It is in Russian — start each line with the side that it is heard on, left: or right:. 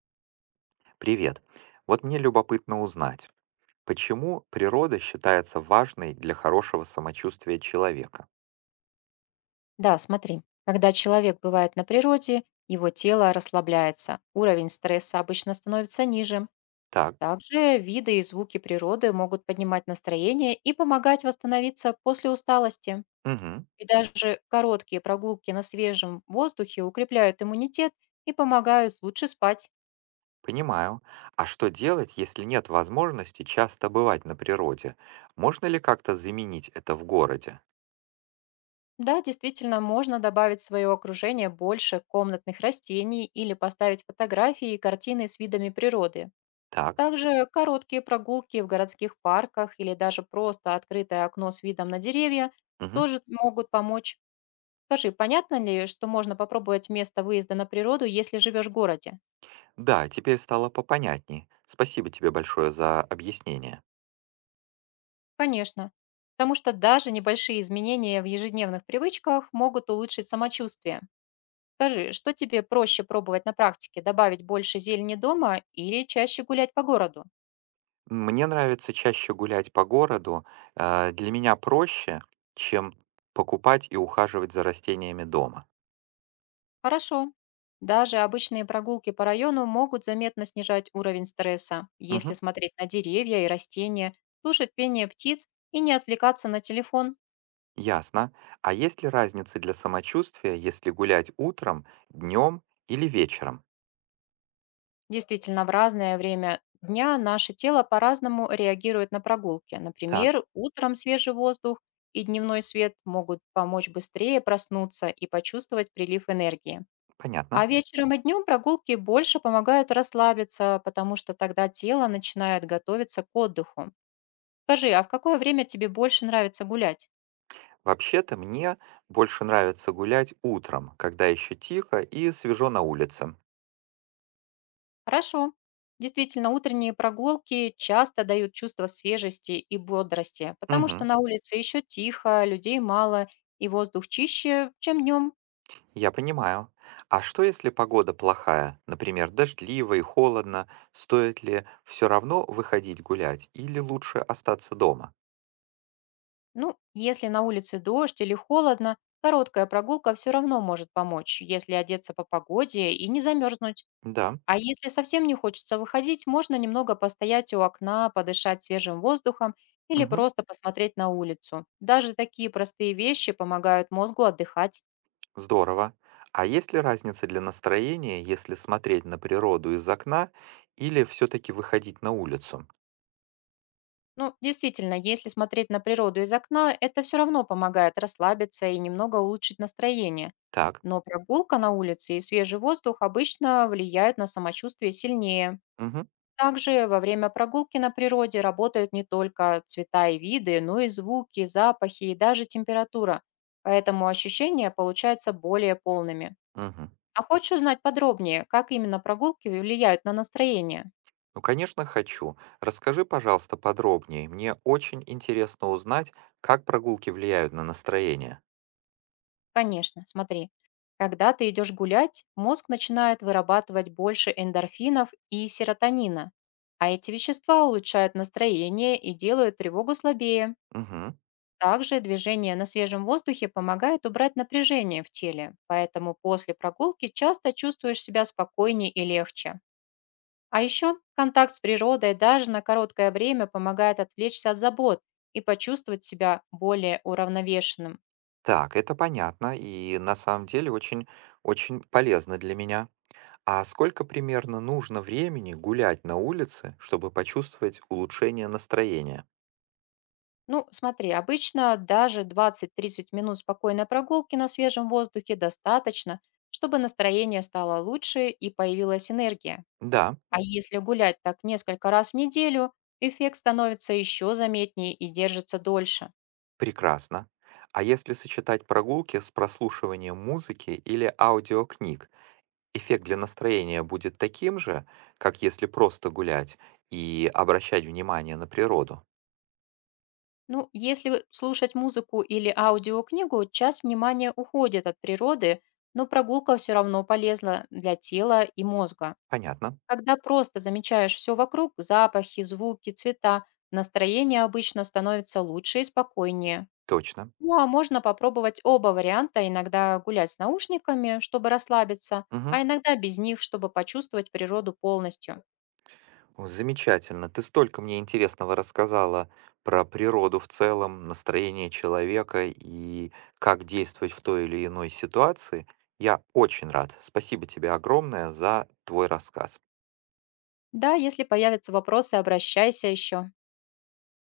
right: Привет. Вот мне любопытно узнать, почему природа считается важной для хорошего самочувствия человека?
left: Да, смотри, когда человек бывает на природе, его тело расслабляется, уровень стресса обычно становится ниже.
right: Так,
left: Также виды и звуки природы могут поднимать настроение и помогать восстановиться после усталости.
right: мгм,
left: И даже короткие прогулки на свежем воздухе укрепляют иммунитет и помогают лучше спать.
right: понимаю. А что делать, если нет возможности часто бывать на природе? Можно ли как-то заменить это в городе?
left: Да, действительно, можно добавить в свое окружение больше комнатных растений или поставить фотографии и картины с видами природы.
right: Так,
left: Также короткие прогулки в городских парках или даже просто открытое окно с видом на деревья
right: мгм.
left: тоже могут помочь. Скажи, понятно ли, что можно попробовать место выезда на природу, если живешь в городе?
right: Да, теперь стало попонятней. Спасибо тебе большое за объяснение.
left: Конечно. Потому что даже небольшие изменения в ежедневных привычках могут улучшить самочувствие. Скажи, что тебе проще пробовать на практике, добавить больше зелени дома или чаще гулять по городу?
right: Мне нравится чаще гулять по городу. Для меня проще, чем покупать и ухаживать за растениями дома.
left: Хорошо. Даже обычные прогулки по району могут заметно снижать уровень стресса, если
right: Мгм.
left: смотреть на деревья и растения, слушать пение птиц и не отвлекаться на телефон.
right: Ясно. А есть ли разница для самочувствия, если гулять утром, днем или вечером?
left: Действительно, в разное время дня наше тело по-разному реагирует на прогулки.
right: Так,
left: Например, утром свежий воздух и дневной свет могут помочь быстрее проснуться и почувствовать прилив энергии. А
right: понятно.
left: вечером и днем прогулки больше помогают расслабиться, потому что тогда тело начинает готовиться к отдыху. Скажи, а в какое время тебе больше нравится гулять?
right: Вообще-то мне больше нравится гулять утром, когда еще тихо и свежо на улице.
left: Хорошо. Действительно, утренние прогулки часто дают чувство свежести и бодрости, потому что
right: Угу,
left: на улице еще тихо, людей мало и воздух чище, чем днем.
right: я понимаю. А что если погода плохая, например, дождливо и холодно, стоит ли все равно выходить гулять или лучше остаться дома?
left: Ну, если на улице дождь или холодно, короткая прогулка все равно может помочь, если одеться по погоде и не замерзнуть.
right: Да.
left: А если совсем не хочется выходить, можно немного постоять у окна, подышать свежим воздухом или
right: Мгм.
left: просто посмотреть на улицу. Даже такие простые вещи помогают мозгу отдыхать.
right: Здорово. А есть ли разница для настроения, если смотреть на природу из окна или все-таки выходить на улицу?
left: Ну, действительно, если смотреть на природу из окна, это все равно помогает расслабиться и немного улучшить настроение.
right: Так.
left: Но прогулка на улице и свежий воздух обычно влияют на самочувствие сильнее.
right: Мгм.
left: Также во время прогулки на природе работают не только цвета и виды, но и звуки, запахи и даже температура. Поэтому ощущения получаются более полными.
right: Мгм.
left: А хочешь узнать подробнее, как именно прогулки влияют на настроение?
right: Ну, конечно, хочу. Расскажи, пожалуйста, подробнее. Мне очень интересно узнать, как прогулки влияют на настроение.
left: Конечно, смотри. Когда ты идешь гулять, мозг начинает вырабатывать больше эндорфинов и серотонина. А эти вещества улучшают настроение и делают тревогу слабее.
right: Мгм.
left: Также движение на свежем воздухе помогает убрать напряжение в теле, поэтому после прогулки часто чувствуешь себя спокойнее и легче. А еще контакт с природой даже на короткое время помогает отвлечься от забот и почувствовать себя более уравновешенным.
right: Так, это понятно и на самом деле очень, очень полезно для меня. А сколько примерно нужно времени гулять на улице, чтобы почувствовать улучшение настроения?
left: Ну, смотри, обычно даже 20-30 минут спокойной прогулки на свежем воздухе достаточно, чтобы настроение стало лучше и появилась энергия.
right: Да.
left: А если гулять так несколько раз в неделю, эффект становится еще заметнее и держится дольше.
right: Прекрасно. А если сочетать прогулки с прослушиванием музыки или аудиокниг, эффект для настроения будет таким же, как если просто гулять и обращать внимание на природу?
left: Ну, если слушать музыку или аудиокнигу, часть внимания уходит от природы, но прогулка все равно полезна для тела и мозга.
right: Понятно,
left: Когда просто замечаешь все вокруг, запахи, звуки, цвета, настроение обычно становится лучше и спокойнее.
right: точно.
left: Ну, а можно попробовать оба варианта, иногда гулять с наушниками, чтобы расслабиться, а
right: Мгм.
left: иногда без них, чтобы почувствовать природу полностью.
right: О, замечательно. Ты столько мне интересного рассказала про природу в целом, настроение человека и как действовать в той или иной ситуации. Я очень рад. Спасибо тебе огромное за твой рассказ.
left: Да, если появятся вопросы, обращайся еще.